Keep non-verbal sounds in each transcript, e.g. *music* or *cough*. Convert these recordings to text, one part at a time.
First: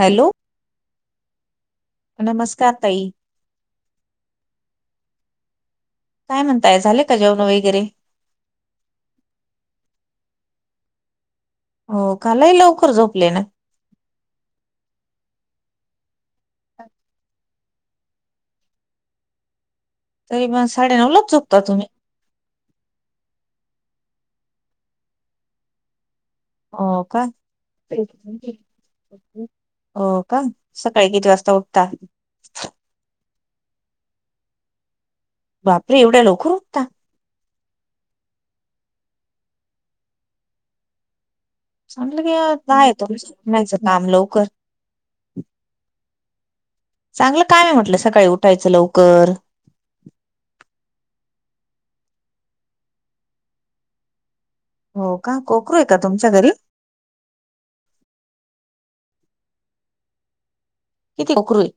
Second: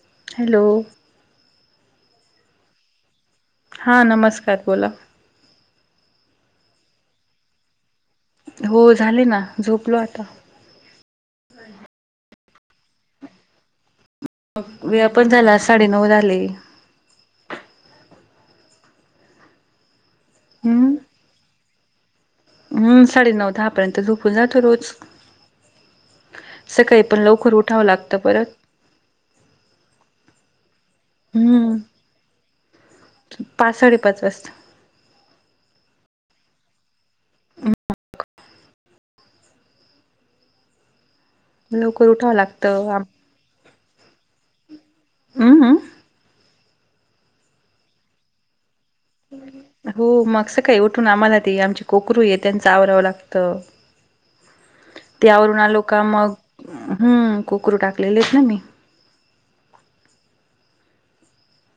Hello hello. नमस्कार ताई. हा नमस्कार बोला. काय म्हणताय झाले का जेवण वगैरे. हो झाले ना झोपलो आता. हो का लई लवकर झोपले ना. वेळा पण झाला साडेनऊ झाले. तरी मग हम्म साडेनऊलाच झोपता तुम्ही. हम्म साडेनऊ दहा पर्यंत झोपून जातो रोज. हो सकाळी का. पण लवकर उठावं लागतं परत हो का सकाळी किती वाजता हम्म उठता. पाच साडेपाच वाजता. बापरे एवढ्या लवकर उठता. हम्म. *unintelligible* लवकर उठावं चांगलं *unintelligible* लागतं तुमचं काम लवकर. हम्म हम्म. चांगलं काय हाय म्हटलं सकाळी उठायचं लवकर. हो मग सकाळी उठून आम्हाला ते आमचे कोकरूये त्यांच आवरावं लागत. हो का? त्यावरून कोकरू आलो आहे का तुमच्या मग घरी? हम्म कुकरू टाकलेले आहेत ना मी. किती कोकरूये.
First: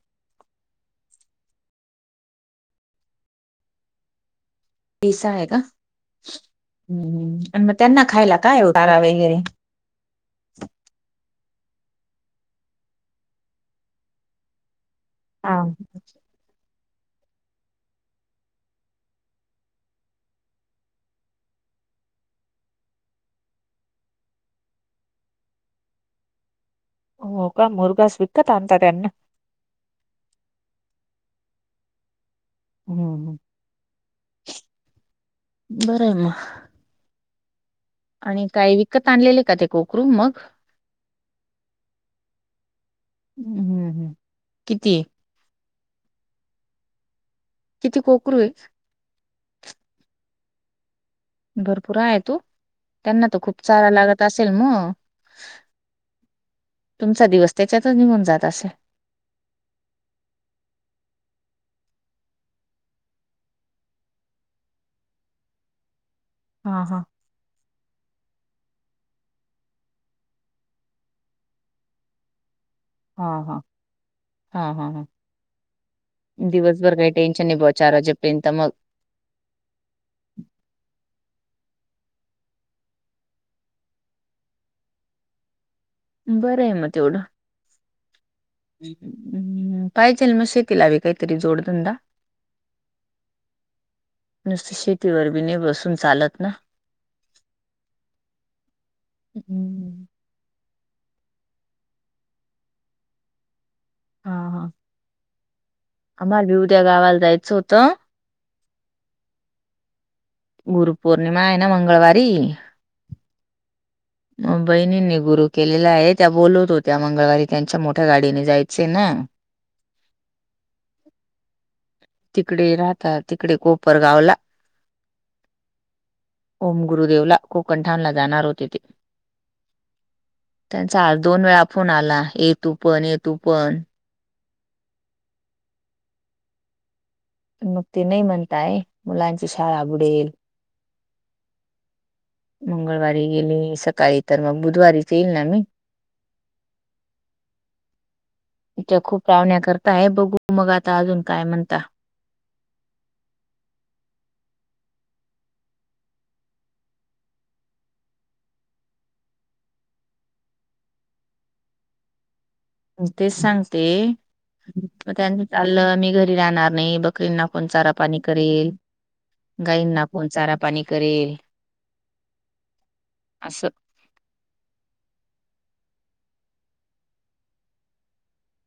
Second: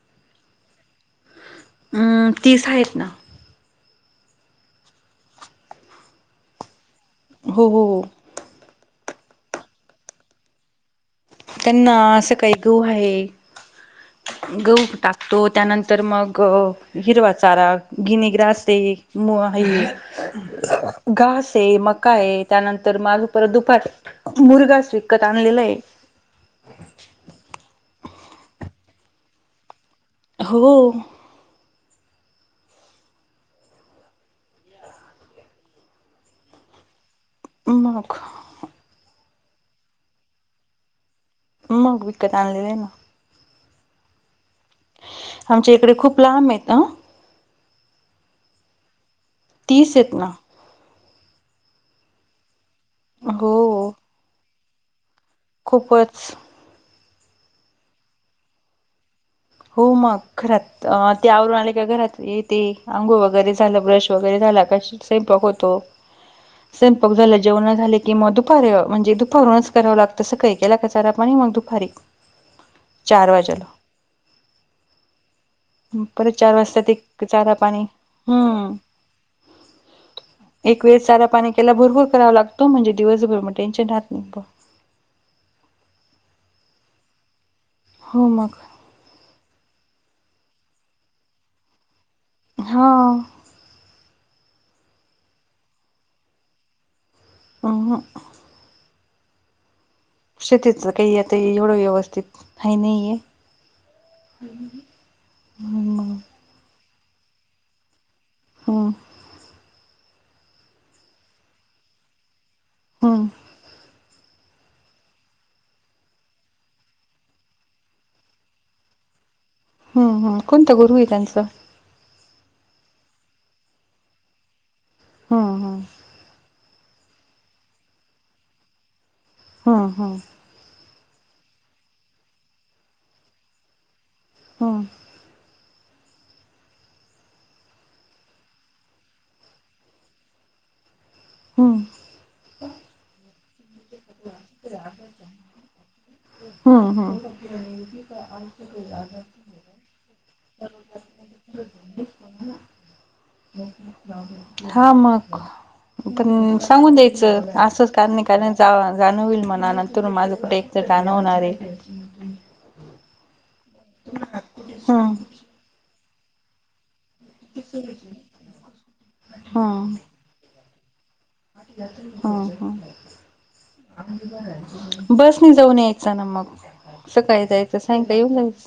हम्म तीस आहेत ना. तीस आहे का हम्म हम्म आणि हो मग हो त्यांना खायला काय चारा वगैरे. त्यांना असं काही गहू आहे गहू टाकतो हा. त्यानंतर. तर मग हिरवा चारा गिनीग्रास ते *unintelligible* घास आहे मका आहे त्यानंतर मालू परत दुपार. मुर्गाच विकत आणलेला आहे. *inaudible* हो का मुर्गास विकत आणता का *unintelligible* हो. हम्म हम्म बरं आहे मग मग आणि काही विकत आणलेले का ते कोकरू मग मग विकत आणलेले आहे ना. हम्म हम्म हम्म किती आमच्या इकडे खूप लांब आहेत हा. किती कोकरू आहेत. तीस आहेत ना भरपूर आहे ओ त्यांना त खूप चारा हो लागत असेल मग खूपच तुमचा दिवस त्याच्यातच निघून जात असेल. हो मग घरात ते आवरून आले का घरात येते अंघोळ वगैरे झालं ब्रश वगैरे झाला कशी स्वयंपाक होतो हा हा स्वयंपाक झालं जेवन झाले. कि मग दुपारी म्हणजे दुपारूनच करावं लागतं सकाळी केला का चारा, पाणी मग दुपारी हा चार हा वाजेला हा हा परत चार वाजता ते दिवसभर काही टेन्शन चारा नाय बुवा पाणी चार वाजेपर्यंत मग हम्म एक वेळेस चारा पाणी केला भरपूर करावा लागतो म्हणजे दिवसभर मग टेन्शन राहत नाही बरं आहे मग तेवढं हो मग पाहिजेल मग शेतीलाबी काहीतरी जोडधंदा हा नुसतं शेतीवर बी नाही बसून चालत ना नह हम्मम शेतीच काही येतंय एवढं व्यवस्थित हाय नाहीये हा हा. *unintelligible* *unintelligible* उद्या गावाला जायचं होतं हम गुरु पौर्णिमा हाय ना मंगळवारी हम मग बहिणींनी गुरु केलेला आहे त्या बोलवत होत्या मंगळवारी त्यांच्या मोठ्या गाडीने जायचे ना हम्म हम कोणत गुरु आहे त्यांचं तिकडे राहतात तिकडे कोपर गावला *unintelligible* ओम गुरुदेवला कोकणठाणला जाणार होते ते *unintelligible* त्यांचा आज दोन वेळा फोन आला ये तु पण ये तु पण हम्म मग ते नाई म्हणताय मुलांची शाळा बुडेल हम्म मंगळवारी गेले सकाळी तर मग बुधवारीच येईल ना मी हम्म हम्म *unintelligible* *unintelligible* करताय बघु मग आता अजून काय म्हणता हा मग पण सांगून द्यायचं असंच कारण कारणे जाण होईल मला या नंतरुण माझं कुठे एकट जान होणार आय *unintelligible* तेच सांगते म हम्म त्यांनी चाललं मी घरी राहणार नाही ये बघ गाईंना कोण चारा पाणी करेल गाईंना कोण चारा पाणी करेल ह ह असं बसनी जाऊन यायचं ना मग सकाळी जायचं सांयका येऊन जायचं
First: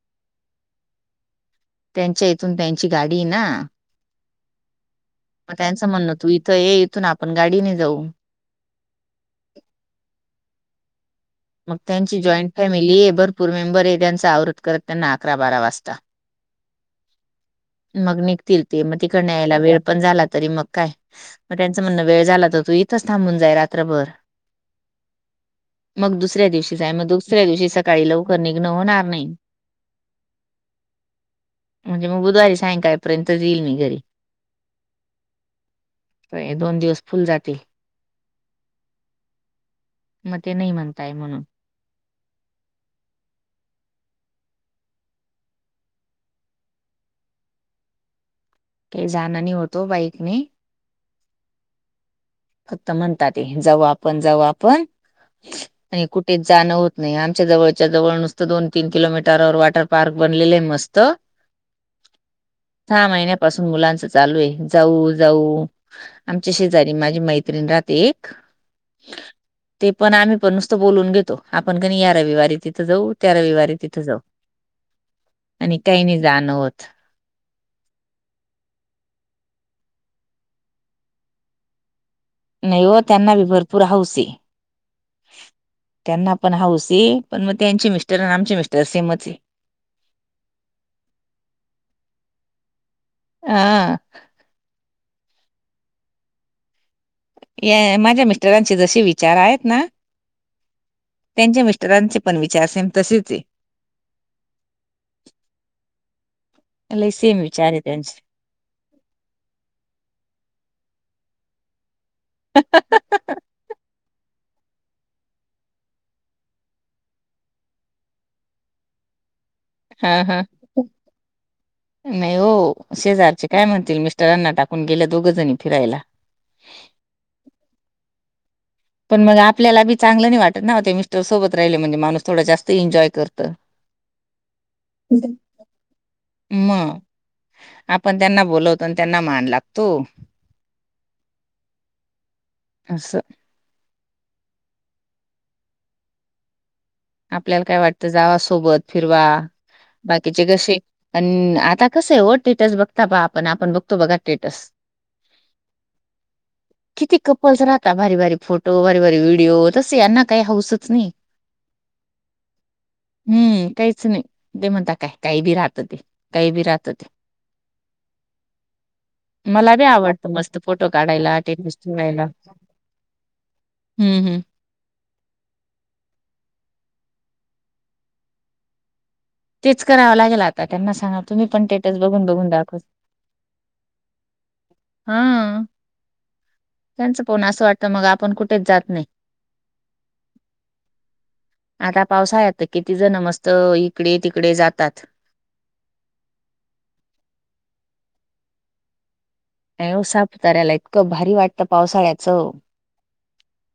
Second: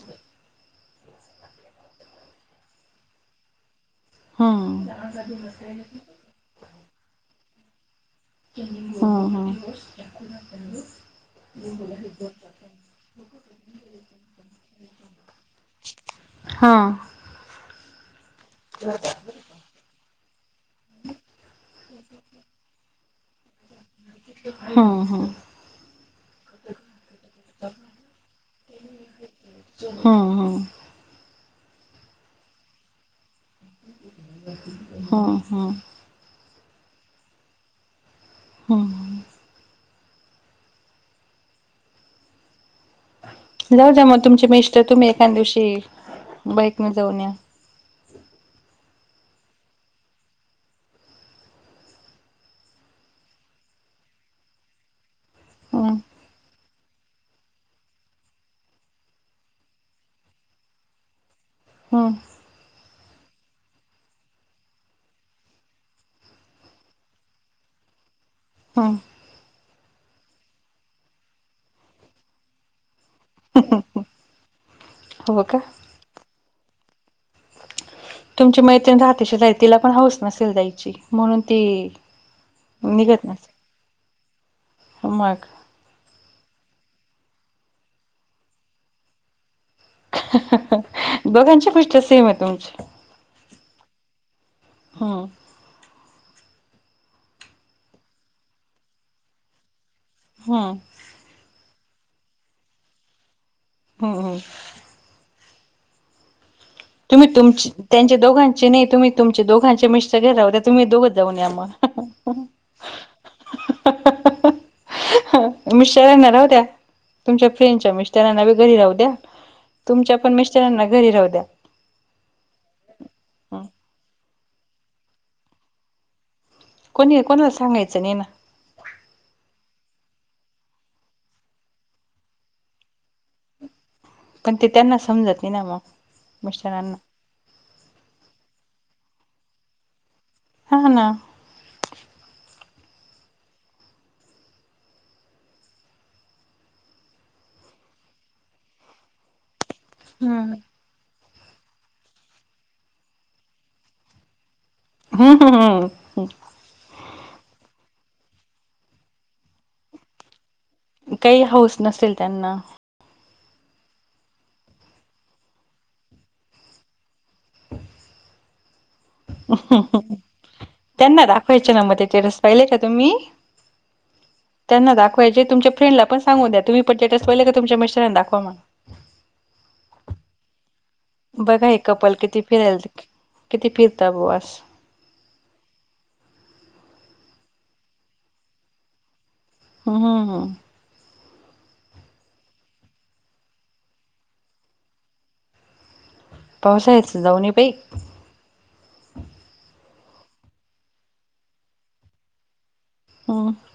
त्यांच्या इथून त्यांची गाडी हाय ना हम्म आता यांचं म्हणणं तू इथं ये इथून आपण गाडीने जाऊ हम हम मग त्यांची जॉईंट फॅमिली आहे भरपूर मेंबर आहे त्यांच आवरत करत त्यांना अकरा बारा वाजता *unintelligible* हा मग निघतील ते म तिकडन यायला वेळ पण झाला तरी मग काय मग त्यांचं म्हणणं वेळ झाला तर तू इथंच थांबून जाय रात्रभर. हा हा. मग दुसऱ्या दिवशी जाय मग दुसऱ्या दिवशी सकाळी लवकर निघनं होणार नाही. हम्म हम्म म्हणजे मग बुधवारी सायंकाळ पर्यंत येईल मी घरी. हा हा. तर हे दोन दिवस फूल जाते. हम्म. मग ते नाही म्हणताय म्हणून. जाऊ जा मग तुमची मिस्टर तुम्ही एखां दिवशी बाईकने जाऊन या. काही जाणां नाही होतो बाईक नी. फक्त म्हणतात ते जाऊ आपण जाऊ आपण हम्म आणि कुठे जाणं होत नाही आमच्या जवळच्या जवळ नुसतं दोन-तीन किलोमीटरवर वॉटर पार्क बनलेले आहे मस्त. हां. सहा महिन्यापासून मुलांच चालू आहे जाऊ जाऊ आमच्या शेजारी मा झी मैत्रिणी राहते एक हा. ते पण आम्ही पण नुसतं बोलून घेतो आपण क नी या रविवारी तिथं जाऊ त्या रविवारी तिथं जाऊ हवा का. आणि काही नाही जाण होत. तुमची मैत्रीिण राहते शेजारी तिला पण हौस नसेल जायची म्हणून ती नाही हो निघत त्यांना बी नसेल भरपूर हौस आहे मग त्यांना पण हाऊस आहे पण मग त्यांचे मिस्टर आणि आमचे मिस्टर सेमच आहे. दोघांची मिस्टर सेम आहे तुमची. हा हा. या माझ्या मिस्टरांचे जसे विचार आहेत ना हा. त्यांच्या मिस्टरांचे पण विचार सेम तसेच आहे. हो हो. लई तुम्ही सेम तुमची विचार आहे त्यांच्या त्यांचे दोघांचे नाही तुम्ही तुमचे दोघांचे मिस्टर घरी राहुद्या तुम्ही दोघच जाऊन या म. *unintelligible* हो मिस्टरांना राहू द्या तुमच्या फ्रेंडच्या मिस्टरांना बी घरी राहू द्या तुमच्या हा पण हा मिस्टरांना घरी राहू द्या नाही ओ शेजारचे काय म्हणतील मिस्टरांना टाकून गेले दोघं जणी फिरायला. कोणी कोणाला सांगायचं नाही ना. पण मग आपल्याला बी चांगलं नाही वाटत ना हो ते मिस्टर सोबत राहिले म्हणजे माणूस थोडं जास्ती एन्जॉय करतं. पण ते त्यांना समजत नाही ना मग मिस्टरांना. मग आपण त्यांना बोलवतो आणि त्यांना मान लागतो. हा ना. असं आपल्याला काय वाटतं जावा सोबत फिरवा बाकीचे हम्म कसे पण आता कसं आहे हो टेटस बघता प आपण आपण बघतो बघा टेटस. हम्म हम हम किती कपल्स राहता भारी भारी फोटो, भारी भारी व्हिडिओ तस यांना काही हाऊसच नाही. काही हौऊस नसेल त्यांना. हम्म काहीच नाही ते म्हणता काय काही बी राहतं ते, काही बी राहत ते मला बी आवडतं मस्त फोटो त्यांना काढायला दाखवायचे स्टेटस ना मग ते ठेवायला. टेरेस पाहिले का तुम्ही हम्म हम्म. त्यांना दाखवायचे तुमचे फ्रेंडला पण सांगु द्या तुम्ही पण स्टेटस पाहिलं का तुमच्या मिस्टरांना दाखवा म्हणून. तेच करावं लागेल आता त्यांना सांगा तुम्ही पण बघा हे टेटस कपल बघून किती बघून दाखव. फिरायल किती फिरता बुवास. हा त्यांचं पाहून असं वाटत मग आपण कुठेच जात नाही. *unintelligible* आता पावसाळात तर किती जण मस्त इकडे- तिकडे जातात. पावसाळाच जाऊ नई बाई. नाही हो साताराला इतकं भारी वाटतं पावसाळ्याचं. *unintelligible*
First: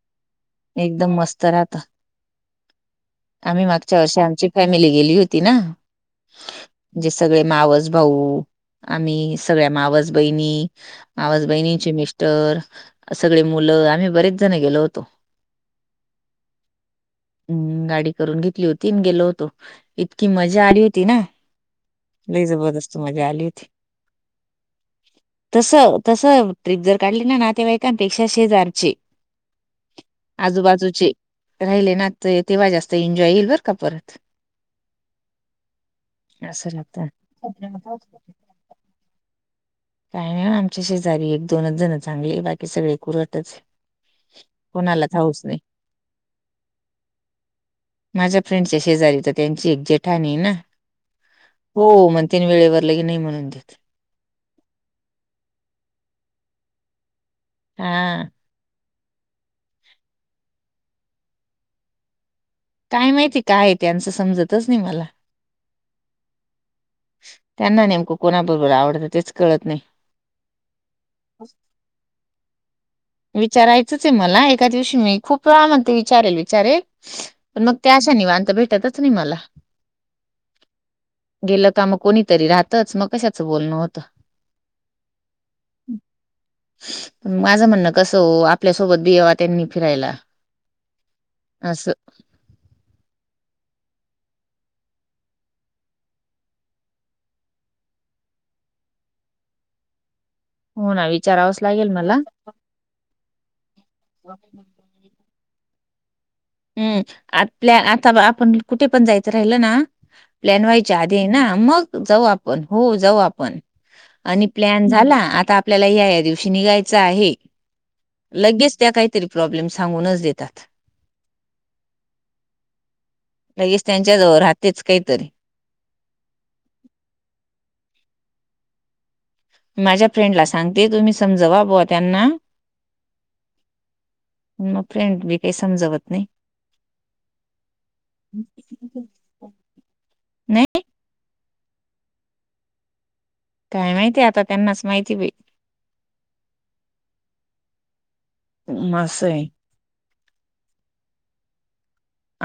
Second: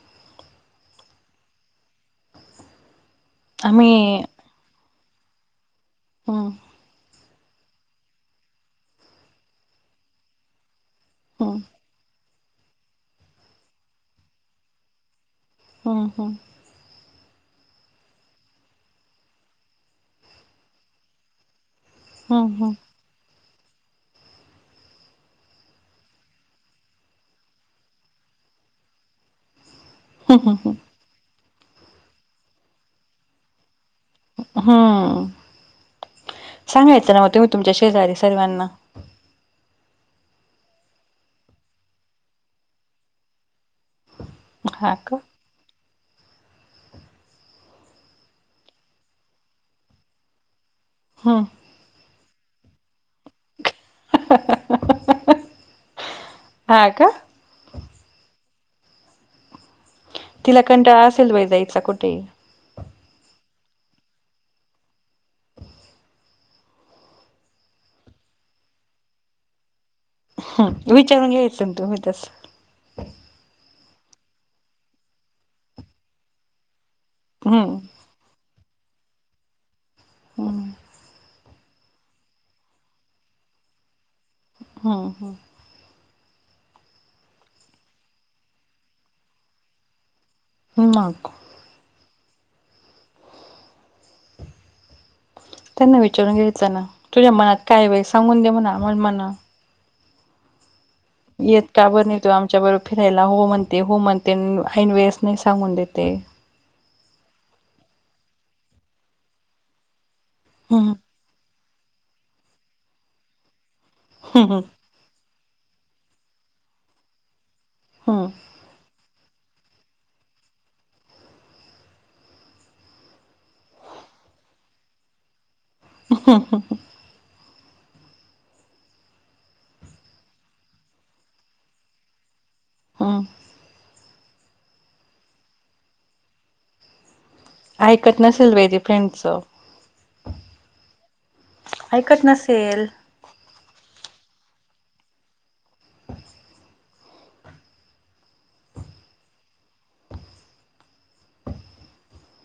एकदम मस्त राहत. आम्ही मागच्या वर्षी आमची फॅमिली गेली होती ना. हा जे सगळे मावस भाऊ, आम्ही सगळ्या मावस बहिणी मावस हम्म बहिणींचे मिस्टर, सगळी मुलं आम्ही बरेच जण गेलो होतो. *unintelligible* *inaudible* हम्म गाडी करून घेतली होती आणि गेलो होतो. इतकी मजा आली होती ना, लई हम्म जबरदस्त मजा आली होती. तस, तस ट्रिप जर काढली ना नातेवाईकांपेक्षा शेजारचे हम्म हम्म आजूबाजूचे राहिले ना तेव्हा जास्त एन्जॉय येईल बरं का परत हम्म असं राहत सांगायचं ना तेव्हा तुम्ही तुमच्या शेजारी सर्वांना. काय नाही आमच्या शेजारी एक दोनच जण चांगले हाय, बाकी सगळे कुरटच. हा कोणालाच का हौस नाही. माझ्या फ्रेंडच्या शेजारी तर त्यांची एक जेठाणी हायना. *unintelligible* हो, मग तीन वेळेवर *unintelligible* नाही म्हणून देत. *unintelligible* हा का. हा तिला कंटाळा असेल बाई जायचा कुठंही. काय माहिती काय आहे, त्यांचं समजतच नाही मला. त्यांना नेमकं कोणाबरोबर आवडत तेच कळत नाही. ह, विचारून घ्यायचं न तुम्ही तसं. विचारायचंच आहे मला एका दिवशी मी खूप वेळा म्हणते विचारेल, विचारेल पण मग हम्म त्या त्या निवांत भेटतच नाई मला. ह गेलं का मग कोणीतरी राहतच मग कशाच बोलणं होतं. हम, हम माझं म्हण कसं हो आपल्यासोबतबि यवा त्यांनी फिरायला. मग आसं त्यांना विचारून घ्यायचं ना तुझ्या मनात काय हाय बाई सांगून दे म्हणा *unintelligible* *unintelligible* येत का लागेल बर मला नाही तो आमच्या बरोबर फिरायला हो म्हणते, हो म्हणते ऐन वेळेस नाही सांगून देते. हम् *unintelligible* आता आपण कुठे पण जायचं राहिलं ना प्लॅन हम्म व्हायच्या आधी तेना मग जाऊ आपण हो जाऊ आपण आणि हम्म प्लन झाला आता आपल्याला ह्या ह्या दिवशी निघायचं आहे. हम्म लगेच त्या काहीतरी प्रॉब्लेम सांगुनच देतात. लगेच त्यांच्याजवळ राहतेच काहीतरी. *unintelligible* माझ्या फ्रेंडला सांगते तुम्ही समजवा बुवा त्यांना. हम मग फ्रेंडबी काही समजवत नाही. ऐकत नसेल बाई ते फ्रेंडचं. नाही ऐकत नसेल. काय माहिती आता त्यांनाच माहिती बाई. मासं आहे.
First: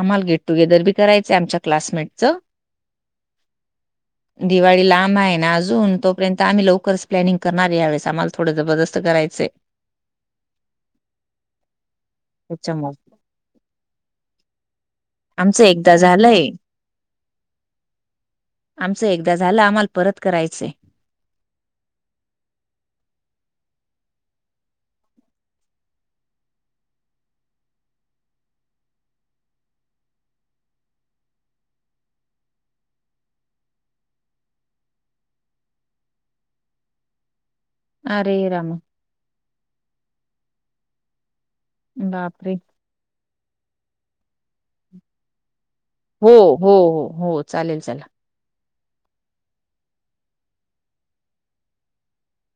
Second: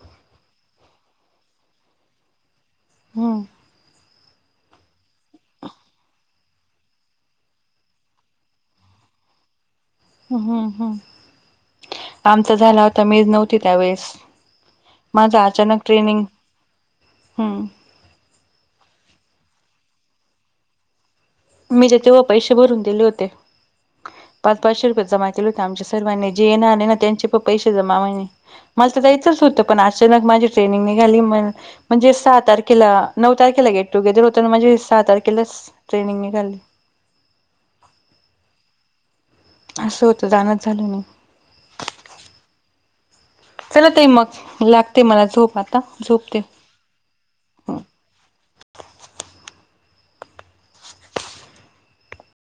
आम्हाला गेट टुगेदर बी करायचंय आमच्या क्लासमेटचं. हं दिवाळी लांब आहे ना अजून तोपर्यंत आम्ही लवकरच प्लॅनिंग करणार हाय या वेळेस आम्हाला थोड जबरदस्त करायचंय. हम्म हम् आमचा झाला त्याच्यामुळे होता मीच नव्हती त्यावेेळेस. माझा आमचं अचानक एकदा ट्रेनिंग झालंय. हम्म आमचं एकदा झालं आम्हाला परत करायचंय. मी जे तेव्हा पैसे भरून दिले होते. पाच पाचशे रुपये जमा केले होते आमच्या सर्वांनी जे येणार नाय ना त्यांचे पण पैसे जमा *unintelligible* मला तर जायचंच होतं पण अचानक माझी ट्रेनिंग निघाली मग, म्हणजे सहा तारखेला नऊ तारखेला गेटु गेदर होत ना माझे म्हणजे सहा तारखेला ट्रेनिंग निघाली. आ रे रामा. असं होतं, जाणच झालं नाही. बापरे! चला ताई, मग लागते मला झोप आता हो झोपते. हो, हो, हो चालेल चला.